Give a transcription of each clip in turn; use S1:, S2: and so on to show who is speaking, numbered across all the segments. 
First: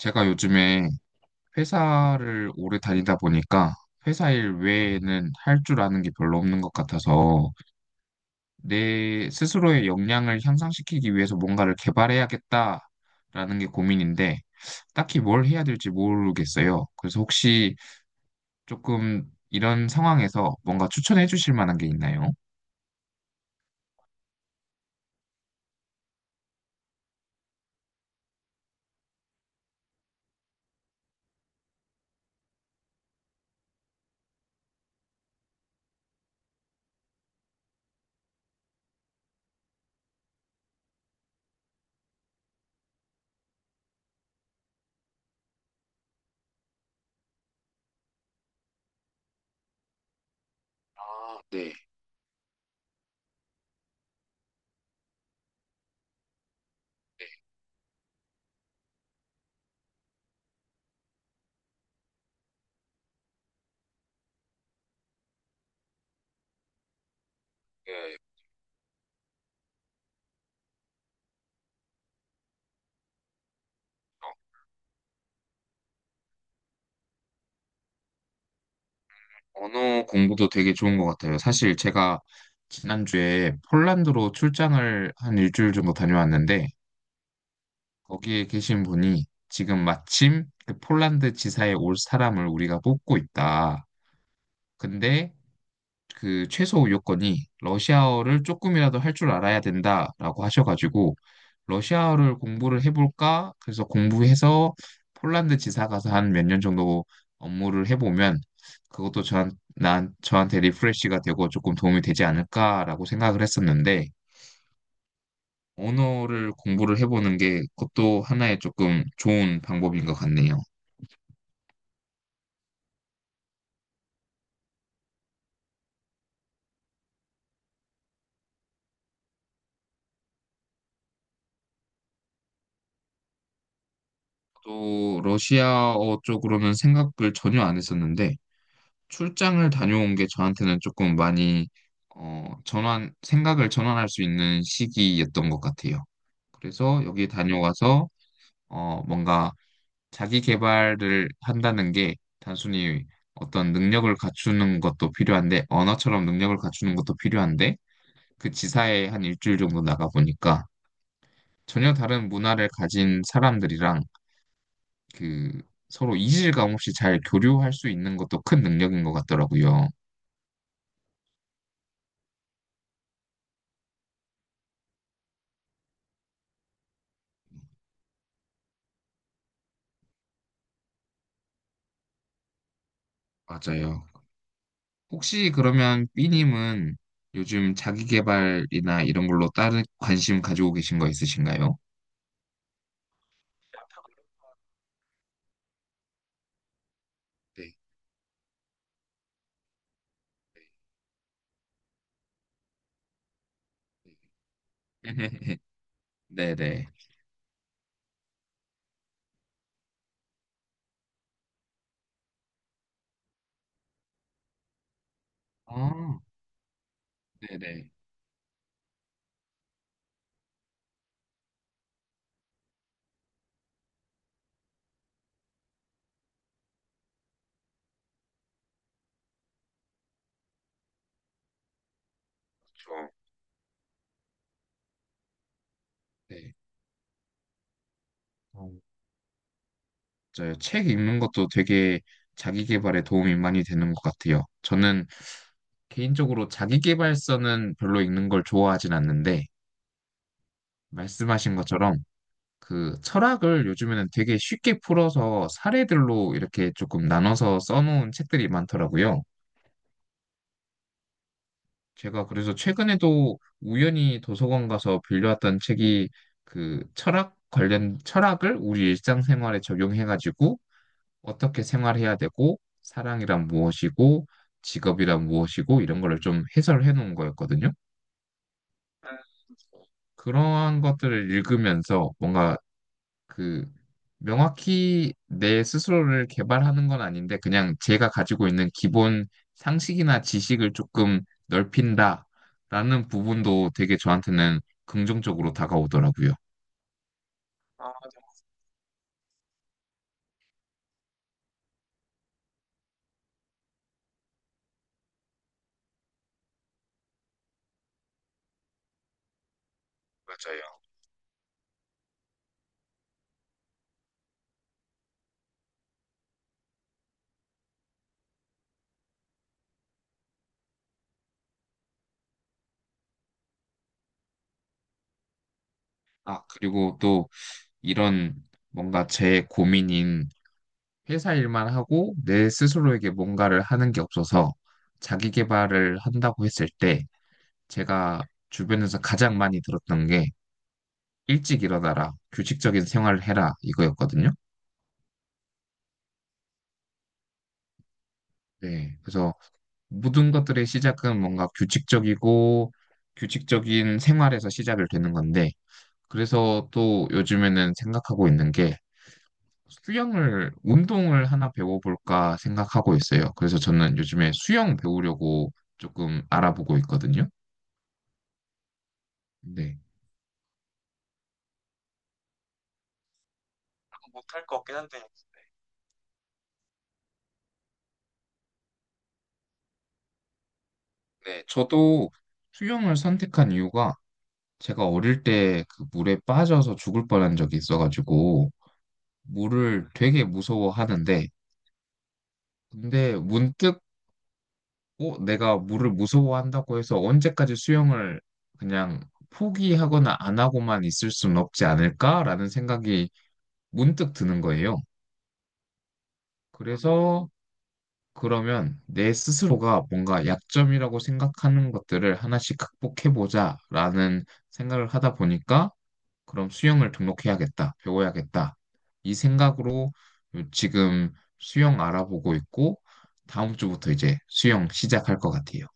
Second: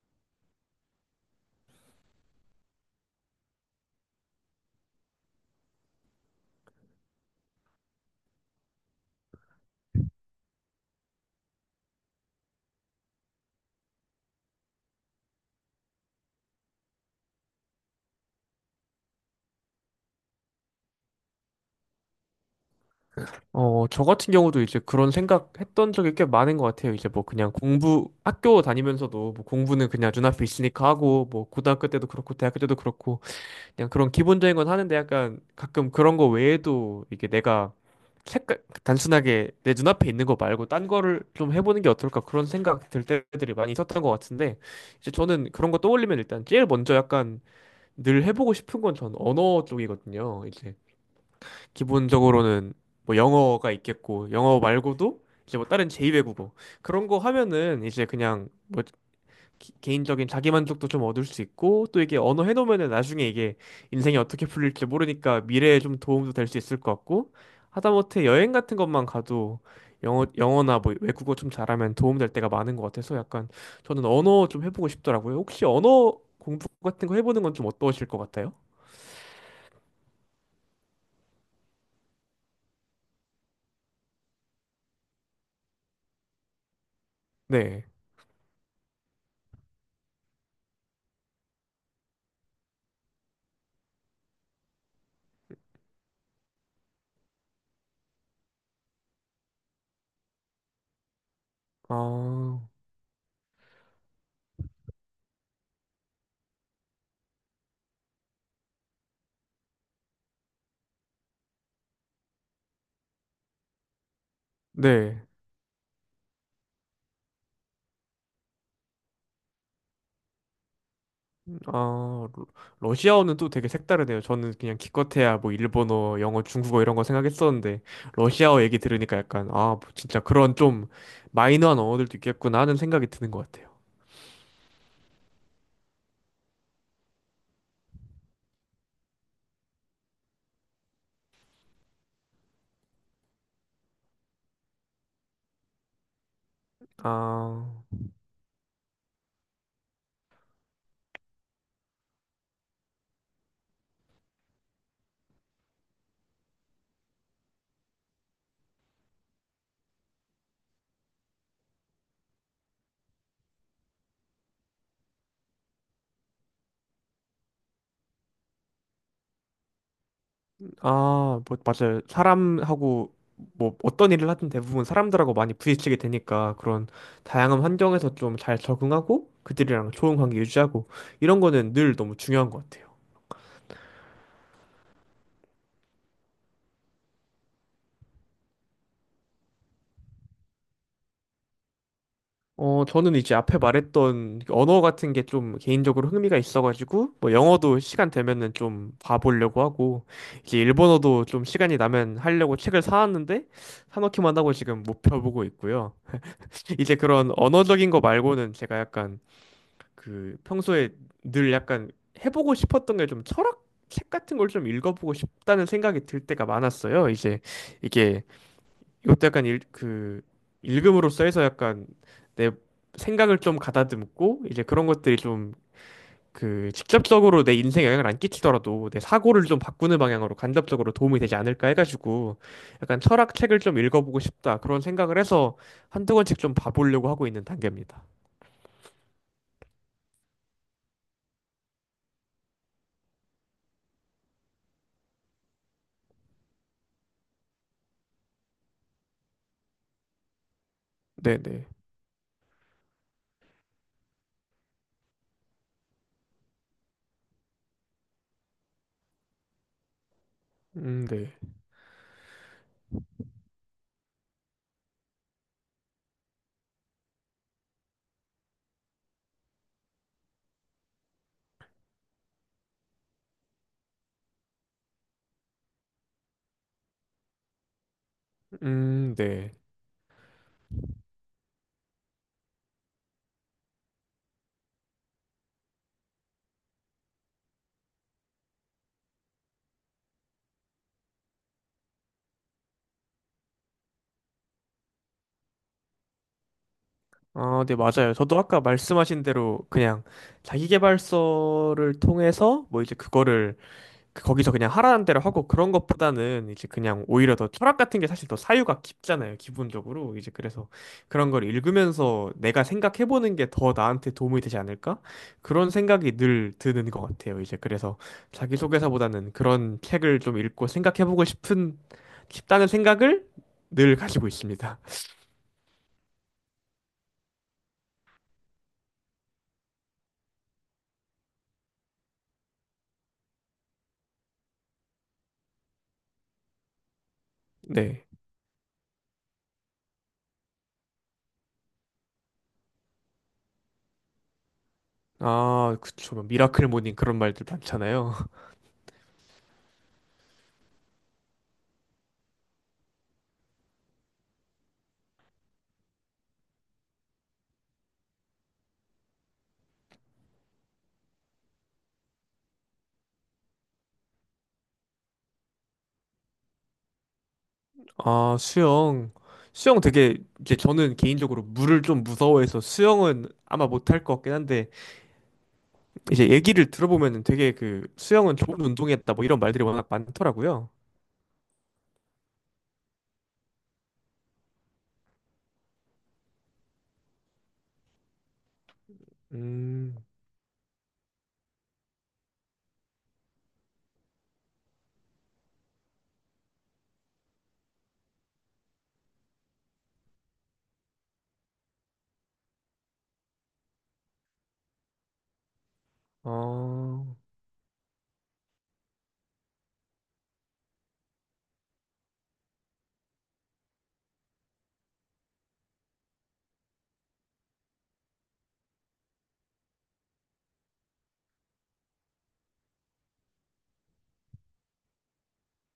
S1: 제가 요즘에 회사를 오래 다니다 보니까 회사 일 외에는 할 줄 아는 게 별로 없는 것 같아서 내 스스로의 역량을 향상시키기 위해서 뭔가를 개발해야겠다라는 게 고민인데 딱히 뭘 해야 될지 모르겠어요. 그래서 혹시 조금 이런 상황에서 뭔가 추천해 주실 만한 게 있나요?
S2: 저 같은 경우도 이제 그런 생각했던 적이 꽤 많은 것 같아요. 이제 뭐 그냥 학교 다니면서도 뭐 공부는 그냥 눈앞에 있으니까 하고, 뭐 고등학교 때도 그렇고, 대학교 때도 그렇고, 그냥 그런 기본적인 건 하는데 약간 가끔 그런 거 외에도 이게 내가 색깔, 단순하게 내 눈앞에 있는 거 말고 딴 거를 좀 해보는 게 어떨까 그런 생각 들 때들이 많이 있었던 것 같은데, 이제 저는 그런 거 떠올리면 일단 제일 먼저 약간 늘 해보고 싶은 건 전 언어 쪽이거든요. 이제
S1: 아, 네.
S2: 기본적으로는 뭐 영어가 있겠고 영어 말고도 이제 뭐 다른 제2외국어 그런 거 하면은 이제 그냥 뭐 개인적인 자기만족도 좀 얻을 수 있고 또 이게 언어 해놓으면은 나중에 이게 인생이 어떻게 풀릴지 모르니까 미래에 좀 도움도 될 수 있을 것 같고
S1: 예,
S2: 하다못해 여행 같은 것만 가도 영어나 뭐 외국어 좀 잘하면 도움 될 때가 많은 것 같아서 약간 저는 언어 좀 해보고 싶더라고요. 혹시 언어 공부 같은 거 해보는 건 좀 어떠실 것 같아요?
S1: 언어 공부도 되게 좋은 것 같아요. 사실 제가 지난주에 폴란드로 출장을 한 일주일 정도 다녀왔는데
S2: 네.
S1: 거기에 계신 분이 지금 마침 그 폴란드 지사에 올 사람을 우리가 뽑고 있다. 근데 그 최소 요건이 러시아어를 조금이라도 할 줄 알아야 된다라고 하셔가지고 러시아어를
S2: 아,
S1: 공부를 해볼까? 그래서 공부해서 폴란드 지사 가서 한 몇 년 정도 업무를 해보면 그것도 저한테 리프레시가 되고 조금 도움이 되지 않을까라고 생각을 했었는데
S2: 네.
S1: 언어를 공부를 해보는 게 그것도 하나의 조금 좋은 방법인 것 같네요.
S2: 아, 러시아어는 또 되게 색다르네요. 저는 그냥 기껏해야 뭐 일본어, 영어, 중국어 이런 거 생각했었는데 러시아어 얘기 들으니까 약간 아, 뭐 진짜 그런 좀 마이너한 언어들도 있겠구나 하는 생각이 드는 것 같아요.
S1: 또 러시아어 쪽으로는 생각을 전혀 안 했었는데 출장을 다녀온 게 저한테는 조금 많이 어, 전환 생각을 전환할 수 있는 시기였던 것 같아요. 그래서 여기
S2: 아,
S1: 다녀와서 뭔가 자기 개발을 한다는 게 단순히 어떤 능력을 갖추는 것도 필요한데 언어처럼 능력을 갖추는 것도 필요한데 그 지사에 한 일주일 정도 나가 보니까 전혀 다른 문화를 가진 사람들이랑 그 서로 이질감 없이 잘 교류할 수 있는 것도 큰 능력인 것 같더라고요.
S2: 아, 뭐 맞아요. 사람하고 뭐 어떤 일을 하든 대부분 사람들하고 많이 부딪히게 되니까 그런 다양한 환경에서 좀 잘 적응하고 그들이랑 좋은 관계 유지하고 이런 거는 늘 너무 중요한 것 같아요.
S1: 맞아요. 혹시 그러면 B님은 요즘 자기계발이나 이런 걸로 다른 관심 가지고 계신 거 있으신가요?
S2: 저는 이제 앞에 말했던 언어 같은 게 좀 개인적으로 흥미가 있어가지고, 뭐
S1: 네.
S2: 영어도 시간 되면은 좀 봐보려고 하고, 이제 일본어도 좀 시간이 나면 하려고 책을 사왔는데, 사놓기만 하고 지금 못 펴보고 있고요.
S1: 네네.
S2: 이제 그런 언어적인 거 말고는 제가 약간 그 평소에 늘 약간 해보고 싶었던 게 좀 철학? 책 같은 걸 좀 읽어보고 싶다는 생각이
S1: 아,
S2: 들 때가 많았어요. 이제
S1: 네네.
S2: 이게 이것도 약간 그 읽음으로써 해서 약간 내 생각을 좀 가다듬고 이제 그런 것들이 좀 그 직접적으로 내 인생에 영향을 안 끼치더라도 내 사고를 좀 바꾸는 방향으로 간접적으로 도움이 되지 않을까 해가지고 약간
S1: 좋아.
S2: 철학 책을 좀 읽어보고 싶다 그런 생각을 해서 한두 권씩 좀
S1: 네.
S2: 봐보려고 하고 있는 단계입니다.
S1: 어, 맞아요. 책 읽는 것도 되게 자기계발에 도움이 많이 되는 것 같아요. 저는 개인적으로 자기계발서는 별로 읽는 걸 좋아하진 않는데, 말씀하신
S2: 네네.
S1: 것처럼 그 철학을 요즘에는 되게 쉽게 풀어서 사례들로 이렇게 조금 나눠서 써놓은 책들이 많더라고요.
S2: 네.
S1: 제가 그래서 최근에도 우연히 도서관 가서 빌려왔던 책이 그 철학 관련 철학을 우리 일상생활에 적용해가지고 어떻게 생활해야 되고 사랑이란 무엇이고 직업이란 무엇이고 이런 거를 좀 해설해 놓은 거였거든요.
S2: 네.
S1: 그러한 것들을 읽으면서 뭔가 그 명확히 내 스스로를 개발하는 건 아닌데 그냥 제가 가지고 있는 기본 상식이나 지식을 조금 넓힌다라는 부분도 되게 저한테는 긍정적으로 다가오더라고요.
S2: 아, 네,
S1: 아,
S2: 맞아요. 저도 아까 말씀하신 대로 그냥 자기계발서를 통해서 뭐 이제 그거를 거기서 그냥 하라는 대로 하고 그런 것보다는 이제 그냥 오히려 더 철학 같은 게 사실 더 사유가 깊잖아요. 기본적으로. 이제 그래서
S1: 맞아요.
S2: 그런 걸 읽으면서 내가 생각해보는 게 더 나한테 도움이 되지 않을까? 그런 생각이 늘 드는 것 같아요. 이제 그래서 자기소개서보다는 그런 책을 좀 읽고 생각해보고 싶다는 생각을 늘 가지고 있습니다.
S1: 아, 그리고 또 이런 뭔가 제 고민인 회사 일만 하고 내 스스로에게 뭔가를 하는 게 없어서 자기 개발을 한다고 했을 때
S2: 네.
S1: 제가 주변에서 가장 많이 들었던 게 일찍 일어나라, 규칙적인 생활을 해라 이거였거든요.
S2: 아, 그쵸. 뭐 미라클 모닝 그런 말들 많잖아요.
S1: 네, 그래서 모든 것들의 시작은 뭔가 규칙적이고 규칙적인 생활에서 시작을 되는 건데, 그래서 또 요즘에는 생각하고 있는 게 수영을, 운동을 하나 배워볼까 생각하고 있어요. 그래서 저는 요즘에 수영 배우려고 조금 알아보고 있거든요.
S2: 아, 수영.
S1: 네.
S2: 수영 되게 이제 저는 개인적으로 물을 좀 무서워해서 수영은 아마 못할 것 같긴 한데 이제 얘기를 들어보면 되게 그 수영은 좋은 운동이었다 뭐 이런 말들이 워낙 많더라고요.
S1: 네, 저도 수영을 선택한 이유가 제가 어릴 때 그 물에 빠져서 죽을 뻔한 적이 있어가지고, 물을
S2: 음,
S1: 되게 무서워하는데, 근데 문득, 내가 물을 무서워한다고 해서 언제까지 수영을 그냥 포기하거나 안 하고만 있을 수는 없지 않을까라는 생각이 문득 드는 거예요.
S2: 어.
S1: 그래서 그러면 내 스스로가 뭔가 약점이라고 생각하는 것들을 하나씩 극복해보자라는 생각을 하다 보니까 그럼 수영을 등록해야겠다, 배워야겠다. 이 생각으로 지금 수영 알아보고 있고 다음 주부터 이제 수영 시작할 것 같아요.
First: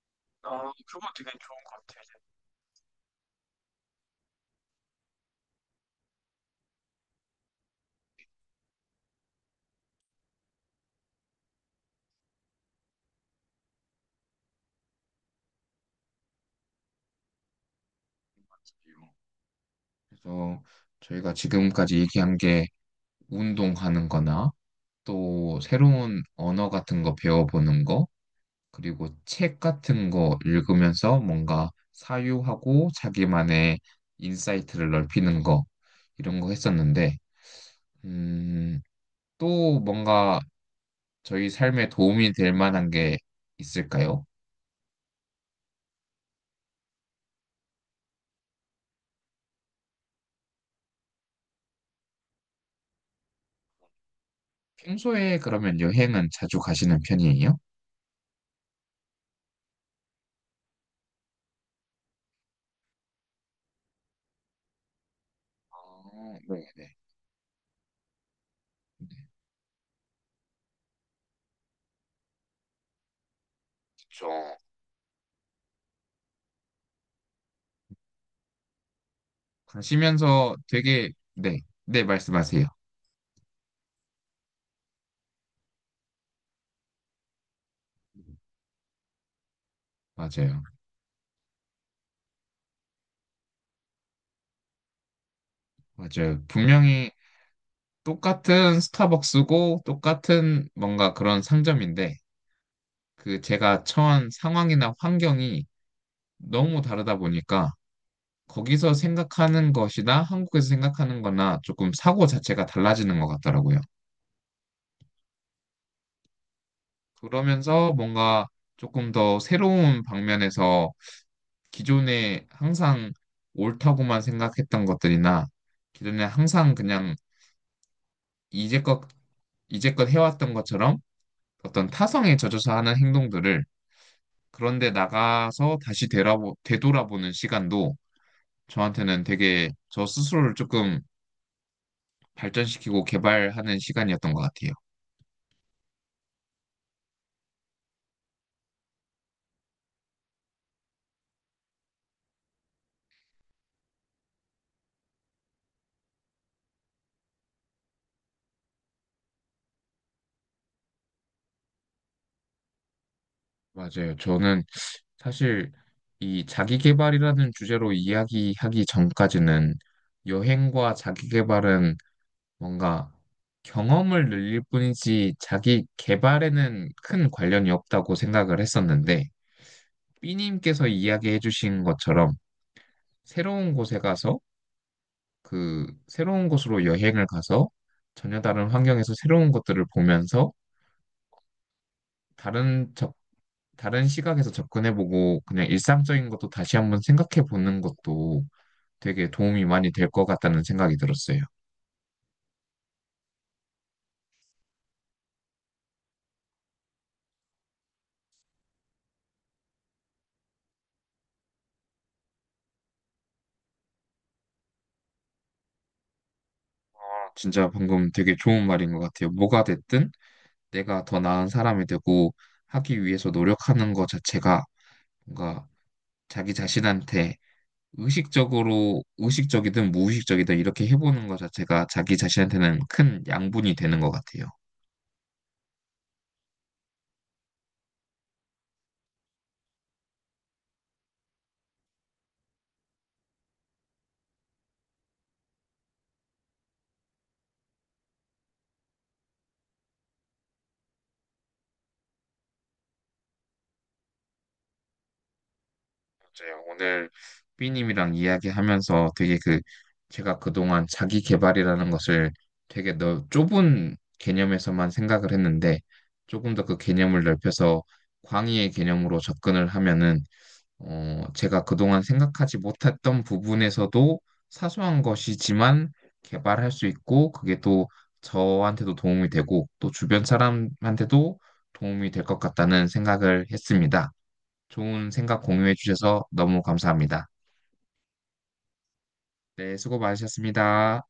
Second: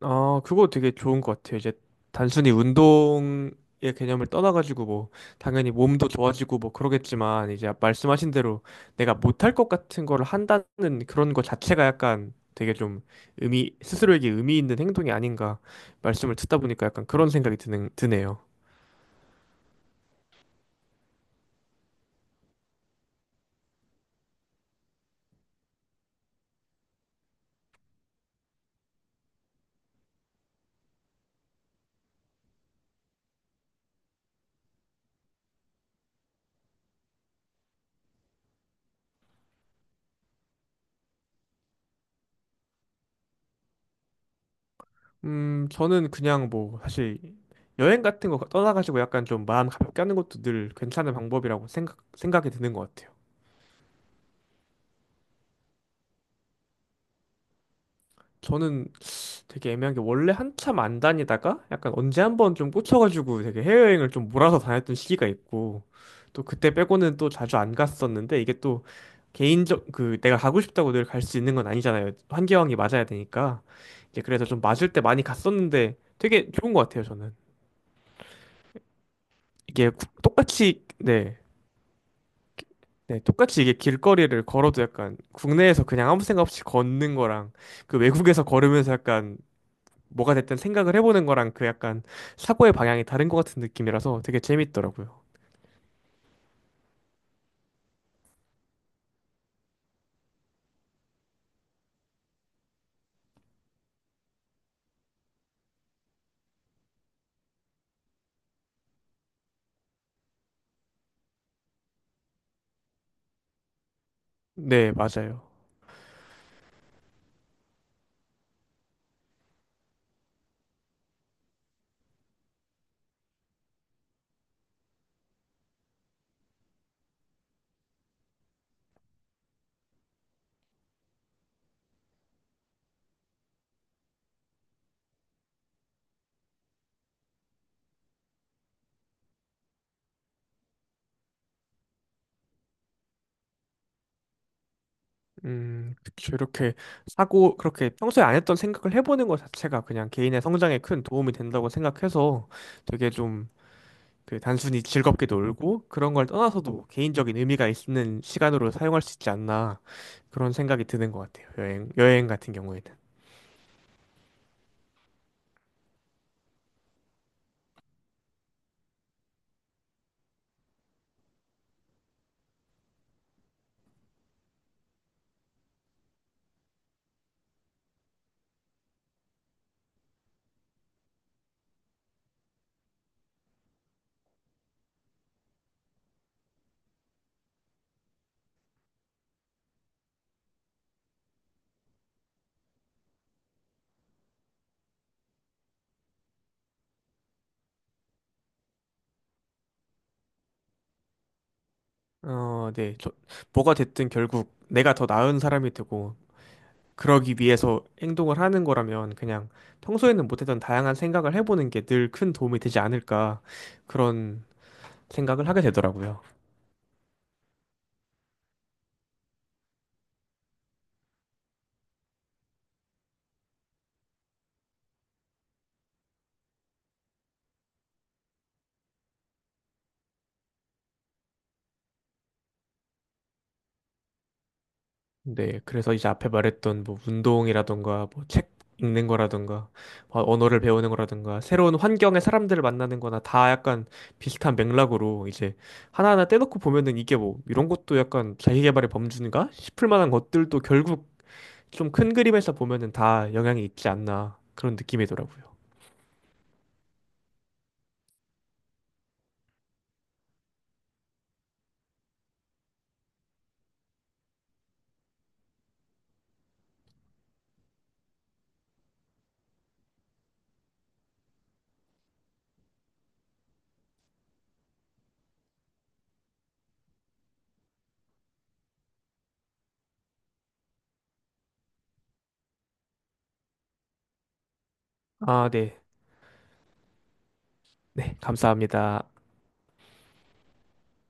S2: 아, 그거
S1: 아,
S2: 되게
S1: 그거
S2: 좋은
S1: 되게
S2: 것 같아요.
S1: 좋은 것
S2: 이제
S1: 같아요.
S2: 단순히 운동의 개념을 떠나가지고 뭐 당연히 몸도 좋아지고 뭐 그러겠지만 이제 말씀하신 대로 내가 못할 것 같은 걸 한다는 그런 것 자체가 약간 되게 좀 의미, 스스로에게 의미 있는 행동이 아닌가 말씀을 듣다 보니까 약간 그런 생각이 드네요.
S1: 진짜요. 그래서 저희가 지금까지 얘기한 게 운동하는 거나 또 새로운 언어 같은 거 배워보는 거 그리고 책 같은 거 읽으면서 뭔가 사유하고 자기만의 인사이트를 넓히는 거 이런 거 했었는데 음, 또 뭔가 저희 삶에 도움이 될 만한 게 있을까요?
S2: 저는 그냥 뭐 사실 여행 같은 거 떠나가지고 약간 좀 마음 가볍게 하는 것도 늘 괜찮은 방법이라고 생각이 드는 것 같아요.
S1: 평소에 그러면 여행은 자주 가시는 편이에요?
S2: 저는 되게 애매한 게 원래 한참 안 다니다가 약간 언제 한번 좀 꽂혀가지고 되게 해외여행을 좀 몰아서 다녔던 시기가 있고
S1: 아,
S2: 또
S1: 네,
S2: 그때
S1: 네.
S2: 빼고는 또 자주 안 갔었는데 이게 또 개인적 그 내가 가고 싶다고 늘 갈 수 있는 건 아니잖아요. 환경이 맞아야 되니까 이제 그래서
S1: 그렇죠.
S2: 좀 맞을 때 많이 갔었는데 되게 좋은 것 같아요 저는 이게
S1: 가시면서
S2: 똑같이
S1: 되게
S2: 네.
S1: 네, 네 말씀하세요.
S2: 네, 똑같이 이게 길거리를 걸어도 약간 국내에서 그냥 아무 생각 없이 걷는 거랑 그 외국에서 걸으면서 약간 뭐가 됐든
S1: 맞아요.
S2: 생각을 해보는 거랑 그 약간 사고의 방향이 다른 것 같은 느낌이라서 되게 재밌더라고요.
S1: 맞아요. 분명히 똑같은 스타벅스고 똑같은 뭔가 그런 상점인데 그 제가 처한 상황이나 환경이 너무 다르다 보니까 거기서 생각하는 것이나 한국에서 생각하는 거나 조금 사고 자체가 달라지는 것 같더라고요.
S2: 네, 맞아요.
S1: 그러면서 뭔가 조금 더 새로운 방면에서 기존에 항상 옳다고만 생각했던 것들이나 기존에 항상 그냥 이제껏, 이제껏 해왔던 것처럼 어떤 타성에 젖어서 하는 행동들을 그런데 나가서 다시 되돌아보는 시간도 저한테는 되게 저 스스로를 조금 발전시키고 개발하는 시간이었던 것 같아요.
S2: 그쵸. 이렇게 사고, 그렇게 평소에 안 했던 생각을 해보는 것 자체가 그냥 개인의 성장에 큰 도움이 된다고 생각해서 되게 좀 그 단순히 즐겁게 놀고 그런 걸 떠나서도 개인적인 의미가 있는 시간으로 사용할 수 있지 않나 그런 생각이 드는 것 같아요. 여행 같은 경우에는.
S1: 맞아요. 저는 사실 이 자기계발이라는 주제로 이야기하기 전까지는 여행과 자기계발은 뭔가 경험을 늘릴 뿐이지 자기계발에는 큰 관련이 없다고 생각을 했었는데, 삐님께서 이야기해 주신 것처럼 새로운 곳에 가서 그 새로운 곳으로 여행을 가서 전혀 다른 환경에서 새로운 것들을 보면서 다른 접, 다른 시각에서 접근해보고 그냥 일상적인 것도 다시 한번 생각해보는 것도 되게 도움이 많이 될 것 같다는 생각이 들었어요.
S2: 어, 네. 저, 뭐가 됐든 결국 내가 더 나은 사람이 되고 그러기 위해서 행동을 하는 거라면 그냥 평소에는 못했던 다양한 생각을 해보는 게 늘 큰 도움이 되지 않을까 그런 생각을 하게 되더라고요.
S1: 진짜 방금 되게 좋은 말인 것 같아요. 뭐가 됐든 내가 더 나은 사람이 되고 하기 위해서 노력하는 것 자체가 뭔가 자기 자신한테 의식적이든 무의식적이든 이렇게 해보는 것 자체가 자기 자신한테는 큰 양분이 되는 것 같아요.
S2: 네, 그래서 이제 앞에 말했던 뭐 운동이라던가 뭐 책 읽는 거라던가 뭐 언어를 배우는 거라던가 새로운 환경의 사람들을 만나는 거나 다 약간 비슷한 맥락으로 이제 하나하나 떼놓고 보면은 이게 뭐 이런 것도 약간 자기계발의 범주인가 싶을 만한 것들도 결국 좀 큰 그림에서 보면은 다 영향이 있지 않나 그런 느낌이더라고요.
S1: 맞아요. 오늘 삐님이랑 이야기하면서 되게 그, 제가 그동안 자기 개발이라는 것을 되게 좁은 개념에서만 생각을 했는데 조금 더 그 개념을 넓혀서 광의의 개념으로 접근을 하면은 제가 그동안 생각하지 못했던 부분에서도 사소한 것이지만 개발할 수 있고 그게 또 저한테도 도움이 되고 또 주변 사람한테도 도움이 될 것 같다는 생각을 했습니다. 좋은 생각
S2: 아,
S1: 공유해
S2: 네.
S1: 주셔서 너무 감사합니다.
S2: 네, 감사합니다.
S1: 네, 수고 많으셨습니다.